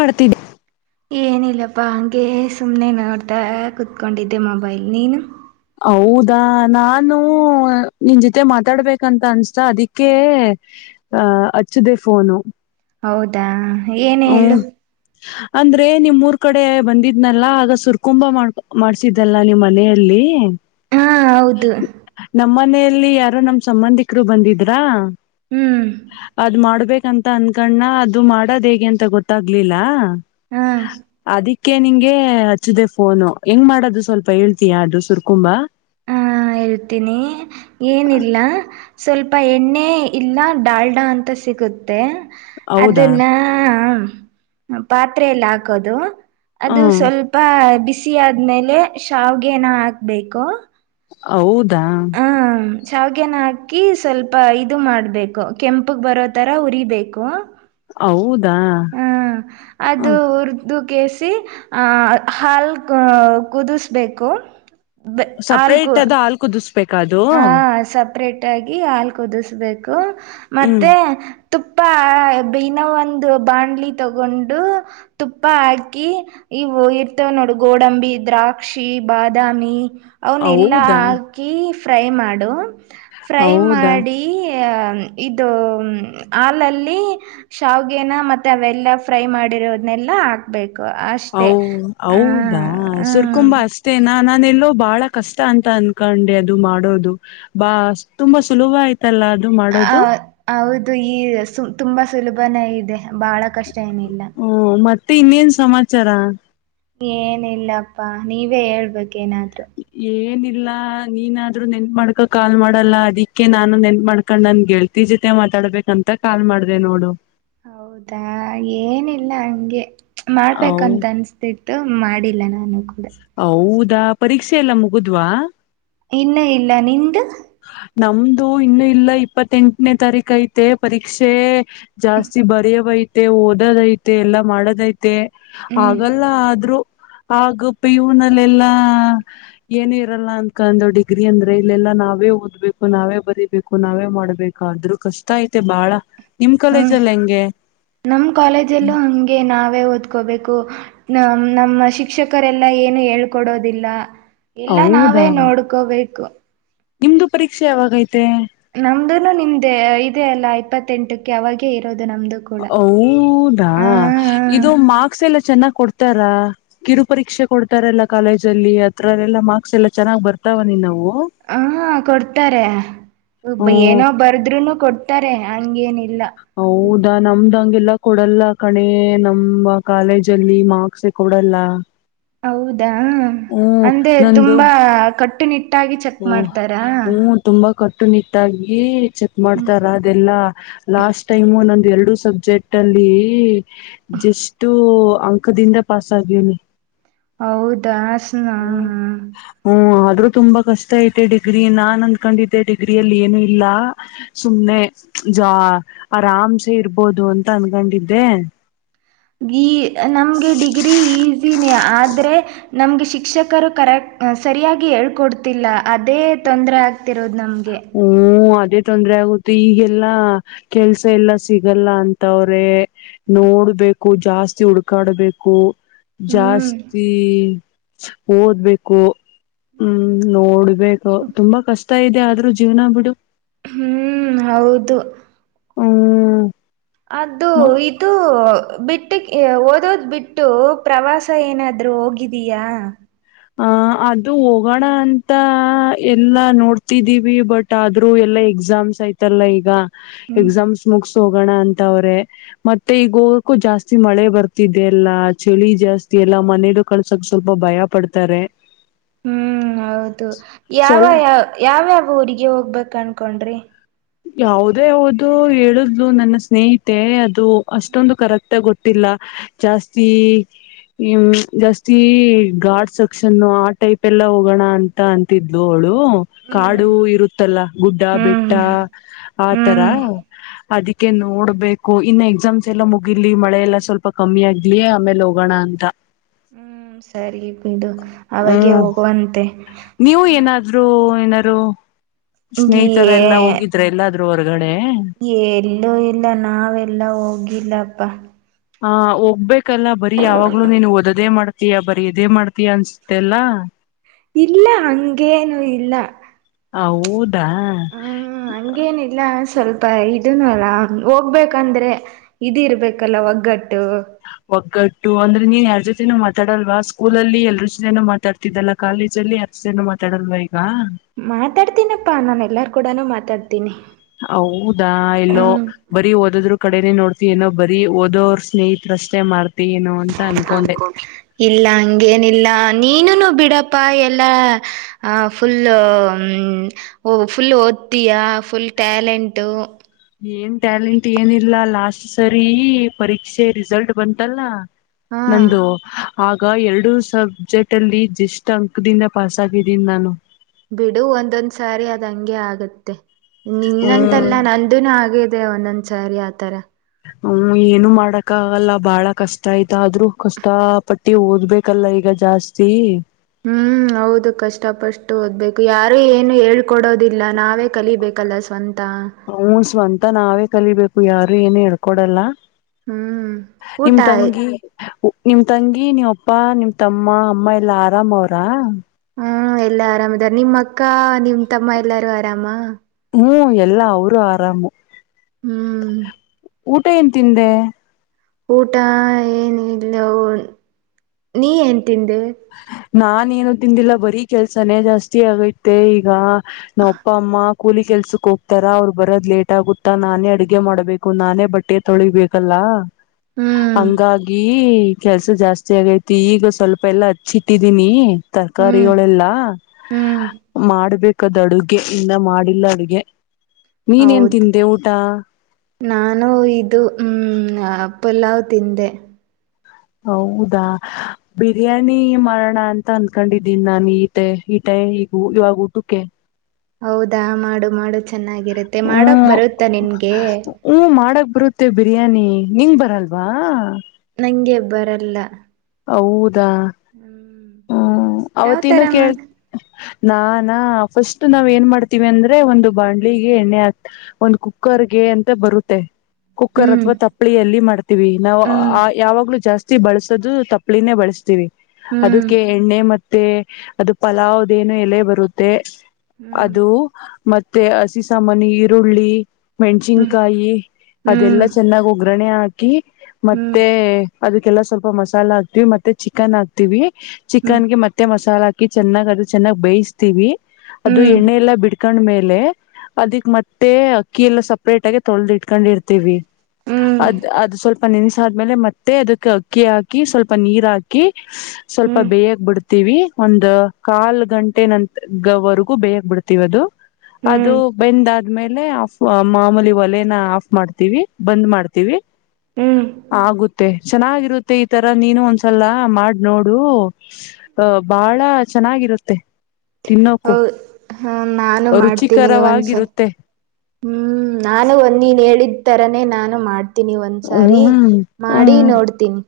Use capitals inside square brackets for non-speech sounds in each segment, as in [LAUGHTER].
ಪಡ್ತಿದ್ದ ಏನಿಲ್ಲಪ್ಪ ಹೆ ಸುಮ್ಮನೆ ನೋಡ್ತಾ ಕುೂತ್ಕೊಂಡಿದ್ದೆ ಮೊಬೈಲ್ ನೀನು ಹೌದಾ ನಾನು ನಿನ್ ಜೊತೆ ಮಾತಾಡ್ಬೇಕಂತ ಅನ್ಸ್ತ ಅದಕ್ಕೆ ಆ ಅಚ್ಚದೇ ಫೋನು ಹೌದಾ ಏನ ಹೇಳು ಹ್ಮ್ ಅಂದ್ರೆ ನಿಮ್ ಮೂರ್ ಕಡೆ ಬಂದಿದ್ನಲ್ಲ ಆಗ ಸುರ್ಕುಂಬ ಮಾಡ್ ಮಾಡ್ಸಿದ್ದಲ್ಲ ನಿಮ್ ಮನೆಯಲ್ಲಿ ಹಾ ಹೌದು ನಮ್ಮ ಮನೆಯಲ್ಲಿ ಯಾರು ನಮ್ ಸಂಬಂಧಿಕರು ಬಂದಿದ್ರಾ ಹ್ಮ್ ಅದ್ ಮಾಡ್ಬೇಕಂತ ಅನ್ಕಣ್ಣ ಅದು ಮಾಡದ್ ಹೇಗೆ ಅಂತ ಗೊತ್ತಾಗ್ಲಿಲ್ಲ ಹಾ ಅದಿ ಅಕೆ ನಿಂಗೆ ಹಚ್ಚದೆ ಫೋನು ಹೆಂಗ್ ಮಾಡೋದು ಸ್ವಲ್ಪ ಹೇಳ್ತಿ ಅು ಸುರ್ಕುಂಬಾ ಹಾ ಹೇಳ್ತೀನಿ ಏನಿಲ್ಲ ಸ್ವಲ್ಪ ಎಣ್ಣೆ ಇಲ್ಲ ಡಾಲ್ಡಾ ಅಂತ ಸಿಗುತ್ತೆ ಹೌದಾ ಅದನ್ನ ಪಾತ್ರೆಯಲ್ಲಿ ಹಾಕೋದು ಅದು ಹ್ಮ್ ಸ್ವಲ್ಪ ಬಿಸಿ ಆದ್ಮೇಲೆ ಶಾವ್ಗೆೇನ ಹಾಕ್ಬೇಕು ಹೌದಾ ಜಾವ್ಗೆನ ಹಾಕಿ ಸ್ವಲ್ಪ ಇದು ಮಾಡಬೇಕು ಕೆಂಪಗೆ ಬರೋ ತರ ಉರಿಬೇಕು ಹೌದಾ ಹಾ ಹ ಅದು ಉರ್ದು ಕೇಸಿ ಆಹ ಹಾಲ್ ಕುದಿಸಬೇಕು ಸಪ್ರೇಟ್ ಅದು ಹಾಲ್ ಕುದಿಸ್ಬೇಕ ಅದು ಾಗಿ ಹಾಲ್ ಕುದಿಸ್ಬೇಕು ಮತ್ತೆ ತುಪ್ಪ ಬಿನೋ ಒಂದು ಬಾಣ್ಲಿ ತಗೊಂಡು ತುಪ್ಪ ಹಾಕಿ ಇವು ಇರ್ತವೆ ನೋಡು ಗೋಡಂಬಿ ದ್ರಾಕ್ಷಿ ಬಾದಾಮಿ ಅವನ್ ಎಲ್ಲಾ ಹೌದಾ ಹಾಕಿ ಫ್ರೈ ಮಾಡು ಫ್ರೈ ಹೌದಾ ಮಾಡಿ ಇ ಹಾಲಲ್ಲಿ ಶಾವಗೆೇನ ಮೆ ಅವೆಲ್ಲ ಫ್ರೈ ಮಾಡಿ ಬರೋದ್ನ್ನೆಲ್ಲ ಹಾಕ್ಬೇಕು ಅಷ್ಟೆ ಹ ಹೌದಾ ಸುರ್ಕುಂಬ ಹ ಅಷ್ಟೇನ ನಾನ ಎಲ್ಲೋ ಬಹಳ ಕಷ್ಟ ಅಂತ ಅನ್ಕೊಂಡೆ ಅದು ಮಾಡೋದು ಬಾ ತುಂಬಾ ಸುಲಭ ಆಯ್ತು ಮತ್ತೆಲ್ಲ ಅದು ಮಾಡೋದು ಇದು ಈ ತುಂಬಾ ಸುಲಭನೇ ಇದೆ ಬಹಳ ಕಷ್ಟ ಏನಿಲ್ಲ ಹಓ ಮತ್ತೆ ಇನ್ನೇನ್ ಸಮಾಚಾರ ಏನಿಲ್ಲಪ್ಪಾ ನೀವೇ ಹೇಳ್ಬೇಕೇಏನಾದ್ರು ಇಲ್ಲ ನೀನಾದ್ರೂ ನೆನ್ ಮಾಡ್ಕ ಕಾಲ್ ಮಾಡಲ್ಲ ಅದಕ್ಕೆ ನಾನು ನೆನ್ ಮಾಡ್ಕೊಂಡ್ ನನ್ ೇಳ್ತಿ ಜೊತೆ ಮತ್ತ ತಡ್ಬೇಕಂತ ಕಾಲ್ ಮಾಡ್ದ ನೋಡು ಹೌದಾ ಏನಿಲ್ಲ ಹಂಗೆ ಹೌ ಮಾಡ್ಬೇಕಂತ ಅನ್ಸ್ತಿತ್ತು ಮಾಡಿಲ್ಲ ನಾವು ಹೌದಾ ಪರೀಕ್ಷೆ ಎಲ್ಲ ಮುಗುದ್ವಾ ಇಲ್ಲ ಇಲ್ಲ ನಿ್ದ ನಮ್ದು ಇನ್ನು ಇಲ್ಲ ಇಪ್ಪತ್ತೆಂಟನೇ ತಾರೀಕ ಐತೆ ಪರೀಕ್ಷೆ ಜಾಸ್ತಿ ಬರೆಯ ಐತೆ ಓದೋದಐತೆ ಎಲ್ಲ ಮಾಡೋದಐತೆ ಹ್ಮ್ ಹಾಗಲ್ಲ ಆದ್ರೂ ಆಗಪ್ಪ ಇವನಲ್ಲೆಲ್ಲಾ ಏನ ಇರಲ್ಲ ಅಂತಕಂದು ಡಿಗ್ರಿ ಅಂದ್ರೆ ಇಲ್ಲೆಲ್ಲಾ ನಾವ ನಾವೇ ಓದ್ಬೇಕು ನಾವೇ ಬರಿೀಬೇಕು ನಾವೇ ಮಾಡ್ಬೇಕು ಆದ್ರೂ ಕಷ್ಟ ಐತೆ ಬಾಳ ನಿಮ್ ಹ್ಮ್ ಕಾಲೇಜಲ್ಲಿ ಹೆಂಗೆ ನಮ್ ಕಾಲೇಜಲ್ಲೂ ಹಂಗೆ ನಾವೇ ಓದ್ಕೋಬೇಕು ನ ನಮ್ಮ ಶಿಕ್ಷಕರೆಲ್ಲ ಏನು ಹೇಳ್ಕೊಡೋದಿಲ್ಲ. ಇಲ್ಲ ನಾವೇ ಹೌದಾ ನೋಡ್ಕೋಬೇಕು. ನಿಮ್ದು ಪರೀಕ್ಷೆ ಯಾವಾಗೈತೆ. ನಮ್ದನು ನಿಮ್ದೆ ಇದೆ ಅಲ್ಲಾ ಇಪ್ಪತ್ತೆಂಟಕ್ಕೆ ಅವಾಗೇ ಇರೋದು. ನಮ್ದು ಕೂಡ ಹೌದಾ ಹ ಇದು ಮಾರ್ಕ್ಸ್ ಎಲ್ಲ ಚೆನ್ನಾಗ್ ಕೊಡ್ತ ರ ಕಿರು ಪರೀಕ್ಷೆ ಕೊಡ್ತಾರಲ್ಲಾ ಕಾಲೇಜ ಅಲ್ಲಿ ಅತ್ರಲ್ಲೆಲ್ಲ ಮಾರ್ಕ್ಸ್ ಎಲ್ಲಾ ಚೆನ್ನಾಗ್ ಬರ್ತಾವ ನೀನ್ವು. ಹ ಕೊಡ್ತಾರೆ. ಬ ಹ್ಮ್ ಏನೋ ಬರ್ದ್ರುನು ಕೊಡ್ತಾರೆ ಹಂಗೇನ ಇ ಹೌದಾ ನಮ್ದಂಗೆಲ್ಲ ಕೊಡಲ್ಲ ಕಣೆ ನಮ್ಮ ಕಾಲೇಜ ಅಲ್ಲಿ ಮಾರ್ಕ್ಸ ಕೊಡಲ್ಲ. ಹೌದಾ, ಹ್ಮ್ ಅಂದ್ರೆ ತುಂಬಾ ಕಟ್ಟುನಿಟ್ಟ ಓ ಹ್ಮ್ ತುಂಬಾ ಕಟ್ಟುನಿಟ್ಟಾಗಿ ಚೆಕ್ ಮಾಡ್ತಾರ ಅದೆಲ್ಲಾ. ಲಾಸ್ಟ್ ಟೈಮ್ ನಂದು ಎರಡು ಸಬ್ಜೆಕ್ಟ್ ಅಲ್ಲಿ ಜಸ್ಟ್ ಅಂಕ, ದಿಂದ ಪಾಸ್ ಆಗುವಿನಿ. ಹೌದಾ ಸ ಹ ಹಾ. ಆದ್ರರು ತುಂಬಾ ಕಷ್ಟ ಐತೆ ಡಿಗ್ರಿ ನಾ ನಾನ್ ಅಂದಕೊಂಡಿದ್ದೆ ಡಿಗ್ರಿ ಅಲ್ಲಿ ಏನು ಇಲ್ಲ. ಸುಮ್ಮ್ನೆ, ಜಾ ಆರಾಮ್ಸೆ ಇರ್ಬೋದು ಅಂತ ಅನ್ಕೊಂಡಿದ್ದೆ. ಗಿ ನಮ್ಗೆ ಡಿಗ್ರಿ ಈಸಿ, ನೇ ಆದ್ರೆ ನಮ್ಗೆ ಶಿಕ್ಷಕರು ಕರೆ ಸರಿಯಾಗಿ ಹೇಳ್ಕೊಡ್ತಿಲ್ಲ. ಅದೇ ತೊ ತೊಂದ್ರೆಆಗ್ತಿರೋದು. ಹ್ಮ್ ಅದೇ, ತೊಂದ್ರೆ ಆಗುತ್ತೆ ಈಗೆಲ್ಲಾ ಕೆಲ್ಸ ಎಲ್ಲಾ ಸಿಗಲ್ಲ ಅಂತವ್ರೆ. ನೋಡ್ಬೇಕು ಜಾಸ್ತಿ ಹುಡ್ಕಾಡ್ಬೇಕು. ಹ್ಮ್ ಜಾಸ್ತಿ ಓದ್ಬೇಕು. ಹ್ಮ್ ನೋಡ್ಬೇಕು ತುಂಬಾ ಕಷ್ಟ ಇದೆ ಆದ್ರೂ ಜೀವ್ನ ಬಿಡು. ಹ್ಮ್ ಹೌದು. ಹ್ಮ್. ಅದು, ಇದು ಬಿಟ್ಟಕ್ಕೆ ಓದೋದ್ ಬಿಟ್ಟು ಪ್ರವಾಸ ಏನಾದ್ರೂ ಹೋಗಿದ್ದೀಯಾ. ಅ ಅದು ಹೋಗೋಣ ಅಂತ ಎಲ್ಲಾ ನೋಡ್ತಿದ್ದೀವಿ. ಬಟ್ ಆದ್ರೂ ಎಲ್ಲ, ಎಕ್ಸಾಮ್ ಆಯ್ತಲ್ಲ ಈಗ. ಹ್ಮ್ ಎಕ್ಸಾಮ್ ಮುಗ ಹೋಗೋಣ ಅಂತ ಅವ್ರೆ. ಮತ್ತೆ ಈಗ ಹೋಗಕ್ಕು ಜಾಸ್ತಿ ಮಳೆ ಬರ್ತಿದ್ದ ಅಲ್ಲ. ಚಳಿ ಜಾಸ್ತಿ, ಎಲ್ಲಾ ಮನೇಲು ಕಳ್ಸಕ್ ಸ್ವಲ್ಪ ಭಯ ಪಡ್ತಾರೆ. ಹ್ಮ್ ಹೌದು ಯಾವ ಸ್ವಲ್ ಯ ಯಾವ್ಯಾವ ಊರಿಗೆ ಹೋಗ್ಬೇಕ ಅನ್ಕೊಂಡ್ರಿ. ಯಾವುದೇ ಹೋದ್ರು ಹೇಳುದ್ಲು ನನ್ನ ಸ್ನೇಹಿತೆ ಅದು ಅಷ್ಟೊಂದು ಕರೆಕ್ಟ್ ಆಗ ಗೊತ್ತಿಲ್ಲ. ಎಲ್ಲ ಜಾಸ್ತಿ, ಹ ಜಾಸ್ತಿ ಗಾರ್ಡ್ ಸಕ್ಷನ್ ಆ ಟೈಪ್ ಎಲ್ಲಾ ಹೋಗೋಣ ಅಂತ ಅಂತಿದ್ಲು ಅವ್ ಳು ಹ್ಮ್ ಕಾಡು ಇರುತ್ತಲ್ಲ. ಗುಡ್ಡ, ಬೆಟ್ಟ ಹ್ಮ್ ಆತರ ಹ್ಮ್ ಅದಕ್ಕೆ ನೋಡ್ಬೇಕು ಇನ್ನು ಎಕ್ಸಾಮ್ಸ್ ಎಲ್ಲ ಮುಗಿಲಿ ಮಳೆಲ್ಲ ಸ ಸ್ವಲ್ಪ ಕಮ್ಮಿ ಆಗ್ಲಿ ಆಮೇಲೆ ಹೋಗೋಣ ಅಂತ. ಹ್ಮ್ ಸರಿ ಬಿಡು ಅವಾಗೆ ಹ್ಮ್ ಹೋಗುವಂತೆ. ಮ ಏನರು ಸ್ನೇಹಿತರೆ ಎಲ್ಲ ಹೋಗಿದ್ರ. ಎಲ್ಲ ಎಲ್ಲೂ ಇಲ್ಲ ನಾವೆಲ್ಲಾ ಹೋಗಿಲ್ಲಪ್ಪ. ಹ ಹೋಗ್ಬೇಕಲ್ಲ ಬರೀ ಯಾವಾಗ್ಲೂ ನೀನ್ನು ಓದದೇ ಮಾಡ್ ತಿಯಾ ಬರೀ ಇದೇ ಮಾಡ್ತೀಯಾ ಅನ್ಸುತ್ತೆ ಅಲ್ಲಾ. ಇಲ್ಲ ಹಂಗೇನು ಇಲ್ಲ. ಹೌದ, ಹಾ ಹಂಗೇನಿಲ್ಲ ಸ್ವಲ ಇದನು ಅಲ್ಲ ಹೋಗ್ಬೇಕಂದ್ರೆ ಇದ ಇರ್ಬೇಕಲ್ಲ ಒಗ್ಗಟ್ಟು. ಒಗ್ಗಟ್ಟು ಅಂದ್ರೆ ನೀನ್ ಯಾರ್ ಜೊತೆೇನೂ ಮಾತಾಡಲ್ವಾ ಸ್ಕೂಲ ಅಲ್ಲಿ ಎಲ್ರ ಜೊತೆನೂ ಮಾತಾಡ್ತಿದ್ದಲ್ಲ. ಕಾಲೇಜ, ಅಲ್ಲಿ ಯಾರ ಜೊತೆನು ಮಾತಾಡಲ್ವ ಈಗ. ಮಾತಾಡ್ತೀನಪ್ಪಾ ನಾನ ಎಲ್ಲಾರ್ ಕೂಡ ಮಾತಾಡ್ತನಿ. ಹೌದಾ ಇಲ್ಲೋ ಹ್ಮ್ ಬರಿ ಓದದ್ರು. ಕಡೆನೇ ನೋಡ್ತಿ ಏನೋ ಬರೀ ಓದೋರ ಸ್ನೇಹಿತರ ಅಷ್ಟೇ ಮಾಡ್ತಿ ಏನೋ ಅಂತ. ಅನ್ಕೊಂಡೆ ಇಲ್ಲ ಹಂಗೇನಿಲ್ಲ. ನೀನುನು ಬಿಡಪಾ ಎಲ್ಲ ಫುಲ್ ಹು-ಹು-ಫುಲ್ ಓದ ಓದ್ತೀಯಾ ಫುಲ್ ಟ್ಯಾಲೆಂಟು. ಏನ್ ಟ್ಯಾಲೆಂಟ್ ಏನಿಲ್ಲ ಲಾಸ್ಟ್ ಸರಿ ಪರೀಕ್ಷೆ ರಿಸಲ್ಟ್ ಬಂತಲ್ಲ. ಹಾ ನಂದು ಆಗ ಎರಡು ಸಬ್ಜೆಕ್ಟ್ ಅಲ್ಲಿ ಜಸ್ಟ್ ಅಂಕದಿಂದ ಪಾಸ್ ಆಗಿದ್ದೀನಿ ನಾನು. ಬಿಡು ಒಂದೊಂದ್ ಸಾರಿ ಅದ್ ಹಂಗೆ ಆಗತ್ತೆ. ಹ್ಮ್ ನಿನ್ನಂತಲ್ಲ ನಂದನು ಹಾಗೇದೆ ಒಂದೊಂದ್ಸಾರಿ ಆತರ. ಹೂ -ಏನು ಮಾಡಕ ಆಗಲ್ಲ ಬಾಳ ಕಷ್ಟ ಐತಿ ಆದ್ರೂ ಕಷ್ಟ ಪಟ್ಟಿ ಓದ್ಬೇಕಲ್ಲ ಈಗ. ಜಾಸ್ತಿ. ಹೂ -ಹೌದು ಕಷ್ಟಪಷ್ಟು ಓದ್ಬೇಕು ಯಾರು ಏನು ಹೇಳ್ಕೊಡೋದಿಲ್ಲ. ನಾವೇ ಕಲಿಬೇಕಲ್ಲ ಸ್ವಂತ. ಮತ್ತ ನಾವೇ ಕಲಿಬೇಕು ಯಾರು ಏನು ಹೇಳ್ಕೊಡಲ್ಲ. ಹ್ಮ್ ನಿಮ ಊಟ ಆಯ್ ತಂಗಿ [UNINTELLIGIBLE] ನಿಮ ತಂಗಿ ನೀವ್ ಅಪ್ಪ ನಿಮ್ ತಮ್ಮ ಅಮ್ಮ ಎಲ್ಲಾ ಆರಾಮ ಅವ್ರ. ಹೂ -ಎಲ್ಲಾ ಆರಾಮ್ದಾರ ನಿಮ್ಮ್ ಅಕ್ಕ ನಿಮ್ ತಮ್ಮ ಎಲ್ಲಾರು ಆರಾಮ. ಹೂ- ಎಲ್ಲಾ ಅವರು ಆರಾಮು. ಹು ಊಟ ಏನ್ ತಿಂದೆ. ಊಟ ಏನ ಇಲ್ಲ- [UNINTELLIGIBLE] ನೀ- ಏನ್ ತಿಂದೆ. ನಾನ್ ಏನು ತಿಂದಿಲ್ಲ ಬರೀ ಕೆಲ್ಸಾನೇ ಜಾಸ್ತಿ ಆಗೈತೆ ಈಗ ನಾ ಅಪ್ಪ ಅಮ್ಮ ಕೂಲಿ ಕೆಲ್ಸ. ಸಕ್ ಹೋಗ್ತಾರ ಅವ್ರ್ ಬರೋದ್ ಲೇಟ್ ಆಗುತ್ತಾ ನಾನೇ ಅಡಗೆ ಮಾಡ್ಬೇಕು ನಾನೇ ಬಟ್ಟೆ ತೊಳಿಬೇಕಲ್ಲ. ಹ್ಮ್ ಹಂಗಾಗಿ ಕೆಲ್ಸ ಜಾಸ್ತಿ ಆಗೈತಿ ಈಗ ಸ್ವಲ್ಪ ಎಲ್ಲಾ, ಹಚಿಟ್ಟಿದೀನಿ ಹ್ಮ್ ತರಕಾರಿಗಳೆಲ್ಲಾ ಹ್ಮ್ ಮಾಡ್ಬೇಕು. ಪಕ್ಕದ್ ಅಡುಗೆ ಇನ್ನ ಮಾಡಿಲ್ಲ ಅಡುಗೆ ನೀನ್ ಏನ್ ಹೌದು ತಿಂದೆ ಊಟ. ನಾನು ಇದು ಹೂಂ ಪುಲಾವ್ ತಿಂದೆ. ಹೌದಾ ಬಿರಿಯಾನಿ ಮಾಡೋಣ ಅಂತ ಅನ್ಕೊಂಡಿದ್ದೀನಿ ನಾನನ್ ಈಟ ಈಟೈ ಈಗ ಇವಾಗ ಊಟಕ್ಕೆ. ಹೌದಾ ಮಾಡು ಮಾಡು ಚೆನ್ನಾಗಿರುತ್ತೆ. ಮಾಡಕ್ ಹ್ಮ್ ಬರುತ್ತ ನಿನ್ಗೆ, ಹ್ಮ ಮಾಡಕ್ ಬರುತ್ತೆ ಬಿರಿಯಾನಿ ನಿಂಗ ಬರಲ್ವಾ. ನಂಗೆ ಬರಲ್ಲ. ಹೂ [INAUDIBLE] ಹೂಂ- ಅವತ್ತನೂ ಕೇಳ್ ನಾನಾ ಫಸ್ಟ್ ನಾವ್ ಏನ್ ಮಾಡ್ತೀವಿ. ಅಂದ್ರೆ ಒಂದು ಬಾಣ್ಲಿಗೆ ಎಣ್ಣೆ ಹಾಕಿ ಒಂದ್ ಕುಕ್ಕರ್, ಅಂತ ಬರುತ್ತೆ ಕುಕ್ಕರ್ ಹ್ಮ್ ಅಥವಾ ತಪ್ಳ ಅಲ್ಲಿ ಮಾಡ್ತೀವಿ ನಾವು ಹ್ಮ್ ಯಾವಾಗಲೂ ಜಾಸ್ತಿ. ಬಳಸೋದು ತಪ್ಲಿನೇ ಬಳಸ್ತೀವಿ. ಹೂ ಅದಕ್ಕೆ ಎಣ್ಣೆ ಮತ್ತೆ ಅದು ಪಲಾವ್ದೇನು ಎಲೆ ಬರುತ್ತೆ ಹ್ಮ್ ಅದು. ಮತ್ತೆ ಹಸಿ ಸಾಮಾನಿ ಈರುಳ್ಳಿ, ಹ್ಮ್ ಮೆಣಸಿನ್ಕಾಯಿ ಅದೆಲ್ಲಾ ಹ್ಮ್ ಚೆನ್ನಾಗಿ ಒಗ್ಗರಣೆ ಹಾಕಿ ಮತ್ತೆ, ಹ್ಮ್ ಅದಕ್ಕೆಲ್ಲಾ ಸ್ವಲ್ಪ ಮಸಾಲ ಹಾಕ್ತಿವಿ ಮತ್ತೆ ಚಿಕನ್ ಹಾಕ್ತಿವಿ ಹ್ಮ್ ಹ್ಮ್ ಚಿಕನ್ ಗೆ ಮತ್ತೆ ಮಸಾಲ -ಹ- ಚನ್ನ ಅದು ಚೆನ್ನಾಗ್ ಬಯಸ್ತೀವಿ ಅದು ಹ್ಮ್ ಎಣ್ಣೆ ಎಲ್ಲಾ -ಬಿ- ಇಟ್ಕೊಂಡ್ಮೇಲೆ ಅದಿ ಮತ್ತೆ ಅಕ್ಕಿ ಎಲ್ಲ ಸಪ್ರೇಟ್ ಆಗಿ ತೊಳೆದುಕೂಂಡು ಇಟ್ಕೊಂಡ ಇರ್ತೀವಿ. ಅದ್ ಅದು ಸ್ವಲ್ಪ, ಸ್ವಲ್ಪ ನೆಸ ಆದ್ಮೇಲೆ ಮತ್ತೆ ಅದಕ್ಕೆ ಅಕ್ಕಿ ಹಾಕಿ ಸ್ವಲ್ಪ ನೀರ್ ಹಾಕಿ. ಸ್ವಲ್ಪ ಹ್ಮ್ ಬೇಯಕ್ ಬಿಡ್ತೀವಿ ಒಂದ ಕಾಲ್ ಗಂಟೆ ನಂತವರೆಗೂ ಬೇಯಕ್ ಬಿಡ್ತೀವಿ ಅದು. ಅದು ಹ್ಮ್ ಬೆಂದ ಗಾ ಆದ್ಮೇಲೆ ಆಫ್ ಮಾಮೂಲಿ ಒಲೆನ ಆಫ್ ಮಾಡ್ತೀವಿ ಬಂದ್ ಮಾಡ್ತೀವಿ ಹ್ಮ್ ಆಗುತ್ತೆ ಚೆನ್ನಾಗಿರುತ್ತೆ ಈ ತರ ನೀನು ಒಂದ್ಸಲ ಮಾಡಿ ನೋಡು ಅಹ ಬಾಳ ಚೆನ್ನಾಗಿರುತ್ತೆ ಹೌ ತಿನ್ನೋಕು ಹ ನಾನು ಮಾಡ್ತೀನಿ ಒಂದ್ಸರಿ ರುಚಿಕರವಾಗಿರುತ್ತೆ ಹ್ಮ್ ನಾನು ಒಂದ ನೀನ್ ಹೇಳಿದ ತರಾನೇ ನಾನು ಮಾಡ್ ತನಿ ಒಂದ್ಸಾರಿ ಹ್ಮ್ ಮಾಡಿ ಹ್ಮ್ ನೋಡ್ತೀನಿ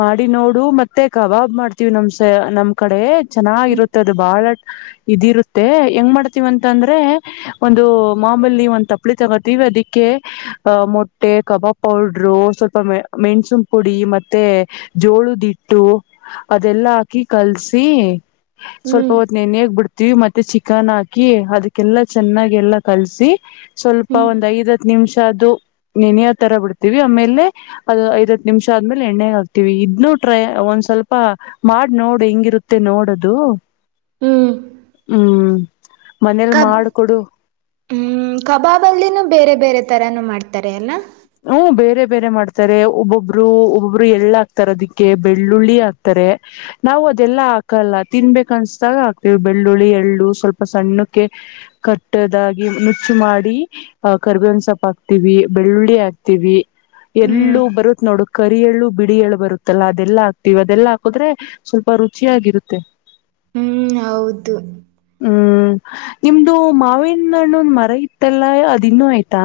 ಮಾಡಿ ನೋಡು ಮತ್ತೆ ಕಬಾಬ್ ಮಾಡ್ತೀವಿ ನಮ್ ಸ ನಮ್ ಕಡೆ ಚೆನ್ನಾಗಿರುತ್ತೆ ಅದು ಬಾಳ ಇದಿರುತ್ತೆ ಹೆಂಗ್ ಮಾಡ್ತೀವ ಅಂತ ಅಂದ್ರೆ ಒಂದು ಮಾಮಲಿ ಒಂದ್ ತಪ್ಲಿ ತಗೋತಿವಿ ದಕ್ಕೆ ಮೋಟ್ಟೆ ಕಬಬ್ ಪೌಡ್ರು ಸ್ವಲ್ಪ ಮೆಣಸುನ್ ಪುಡಿ ಮತ್ತೆ ಜೋಳದಿಟ್ಟು ಅದೆಲ್ಲ ಎಲ್ಲ ಹಾಕಿ ಕಲ್ಸಿ ಸ್ವಲ್ಪ ಹ್ಮ್ ಹೊತ್ ನ ಬಿಡ್ ಹವಿ ಮತ್ತೆ ಚಿಕನ್ ಹಾಕಿ ಅದಕ್ಕೆಲ್ಲಾ ಚೆನ್ನಾಗ ಎಲ್ಲಾ ಕಲ್ಸಿ ಸ್ವಲ್ಪ ಹ್ಮ್ ಒಂದ್ ಐದ ಹತ್ ನಿಮಿಷ ಅದು ನೆನೆಯ ತರ ಬಿಡ್ತ ಆಮೇಲೆ ಅ ಐದತ್ ನಿಮಿಷ ಆದ್ಮೇಲೆ ಎಣ್ಣೆ ಹಾಕ್ತಿವಿ ಇದನ್ನು ಟ್ರೈ ಒಂದ್ ಸ್ವಲ್ಪ ಆಾಡ್ ನೋಡ್ ಹೆಂಗಿರುತ್ತೆ ನೋಡದು ಹ್ಮ್ ಹ್ಮ್ ಮನೇಲಿ ಕಬ್ ಮಾಡ ಕೊಡು ಹ್ಮ್ ಕಬಾಬ್ ಅಲ್ಲಿನೂ ಬೇರೆ ಬೇರೆ ತರಾನು ಮಾಡ್ತಾರೆ ಅಲ್ಲ ಹ ಬೇರೆ ಬೇರೆ ಮಾಡ್ತಾರೆ ಒಬ್ಬೊಬ್ರು ಒಬ್ಬೊಬ್ರು ಎಳ್ಳ ಹಕ್ತಾರೆ ಅದಿಕ್ಕೆ ಬೆಳ್ಳುಳ್ಳಿ ಹಾಕ್ತಾರೆ ನಾವು ಅದೆಲ್ಲ ಹಾಕಲ್ಲ ತಿನ್ಬೇಕ ಅನ್ಸ್ದಾಗ ಹಾಕ್ತಿವಿ ಬೆಳ್ಳುಳ್ಳಿ ಎಳ್ಳು ಸ್ವಲ್ಪ ಸಣ್ಣಕ್ಕೆ ಕಟ್ಟದಾಗಿ ನುಚ್ಚು ಮಾಡಿ ಆ ಕರ್ಬೇ ಒಂದ್ ಸೊಪ್ಪ ಹಾಕ್ತಿವಿ ಬೆಳ್ಳುಳ್ಳಿ ಹಾ ಹ್ಮ್ ಎಲ್ಲೂ ಬರುತ್ ನೋಡ ಕರಿಯಳ್ಳು ಬಿಡಿ ಎಳ್ಳು ಬರುತ್ತಲ್ಲಾ ಅದೆಲ್ಲಾ ಹಾಕ್ತಿವಿ ಅದೆಲ್ಲ ಹಾಕದ್ರೆ ಸ್ವಲ್ಪ ರುಚಿಯಾಗಿರುತ್ತೆ ಹ್ಮ್ ಹೌದು ಹ್ಮ್ ನಿಮ್ದು ಮಾವಿನ ಹಣ್ಣುಂದು ಮರ ಇತ್ತಲ್ಲ ಅದಿನ್ನುೂ ಆಯ್ತಾ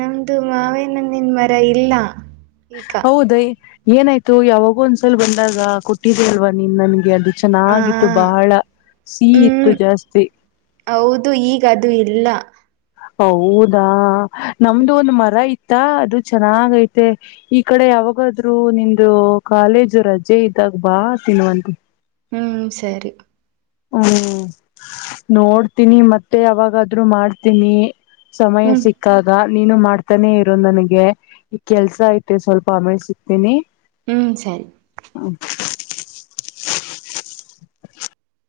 ನಮ್ದು ಮಾವೇನನ್ನನ್ ಮರ ಇಲ್ಲ ಈಗ ಹೌದೈ ಏನಾಯ್ತು ಯಾವಾಗ ಒಂದ್ಸಲ್ ಬಂದಾಗ ಕೊಟ್ಟಿದ ಅಲ್ವಾ ನೀನ್ ನನ್ಗೆ ಅಡ್ ಆ ಚೆನ್ನಾಗಿತ್ತು ಬಹಳ ಸಿಹ ಇತ್ತು ಹ್ಮ್ ಜಾಸ್ತಿ ಹೌದು ಈಗ ಅದು ಇಲ್ಲ ಹೌದಾ ನಮ್ದು ಒಂದ್ ಮರ ಇತ್ತ ಅದು ಚೆನ್ನಾಗ ಐತೆ ಈ ಕಡೆ ಅವಾಗಾದ್ ಬಾ ನಿಮ್ದ ಕಾಲೇಜು ರಜೆ ಇದ್ದಾಗ ಬಾ ತಿನ್ವಂತಿ ಹ್ಮ್ ಸರಿ ಹ್ಮ್ ನೋಡ್ತೀನಿ ಮತ್ತೆ ಯಾವಾಗಾದ್ರು ಮಾಡ್ತೀನಿ ಸಮಯ ಹ್ಮ್ ಸಿಕ್ಕಾದ ನೀನು ಮಾಡ್ತಾನೆ ಇರೋ ನನಗೆ ಈ ಕೆಲ್ಸ ಐತೆ ಸ್ವಲ್ಪ ಅಮೇಸತೀನಿ ಹ್ಮ್ ಸರಿ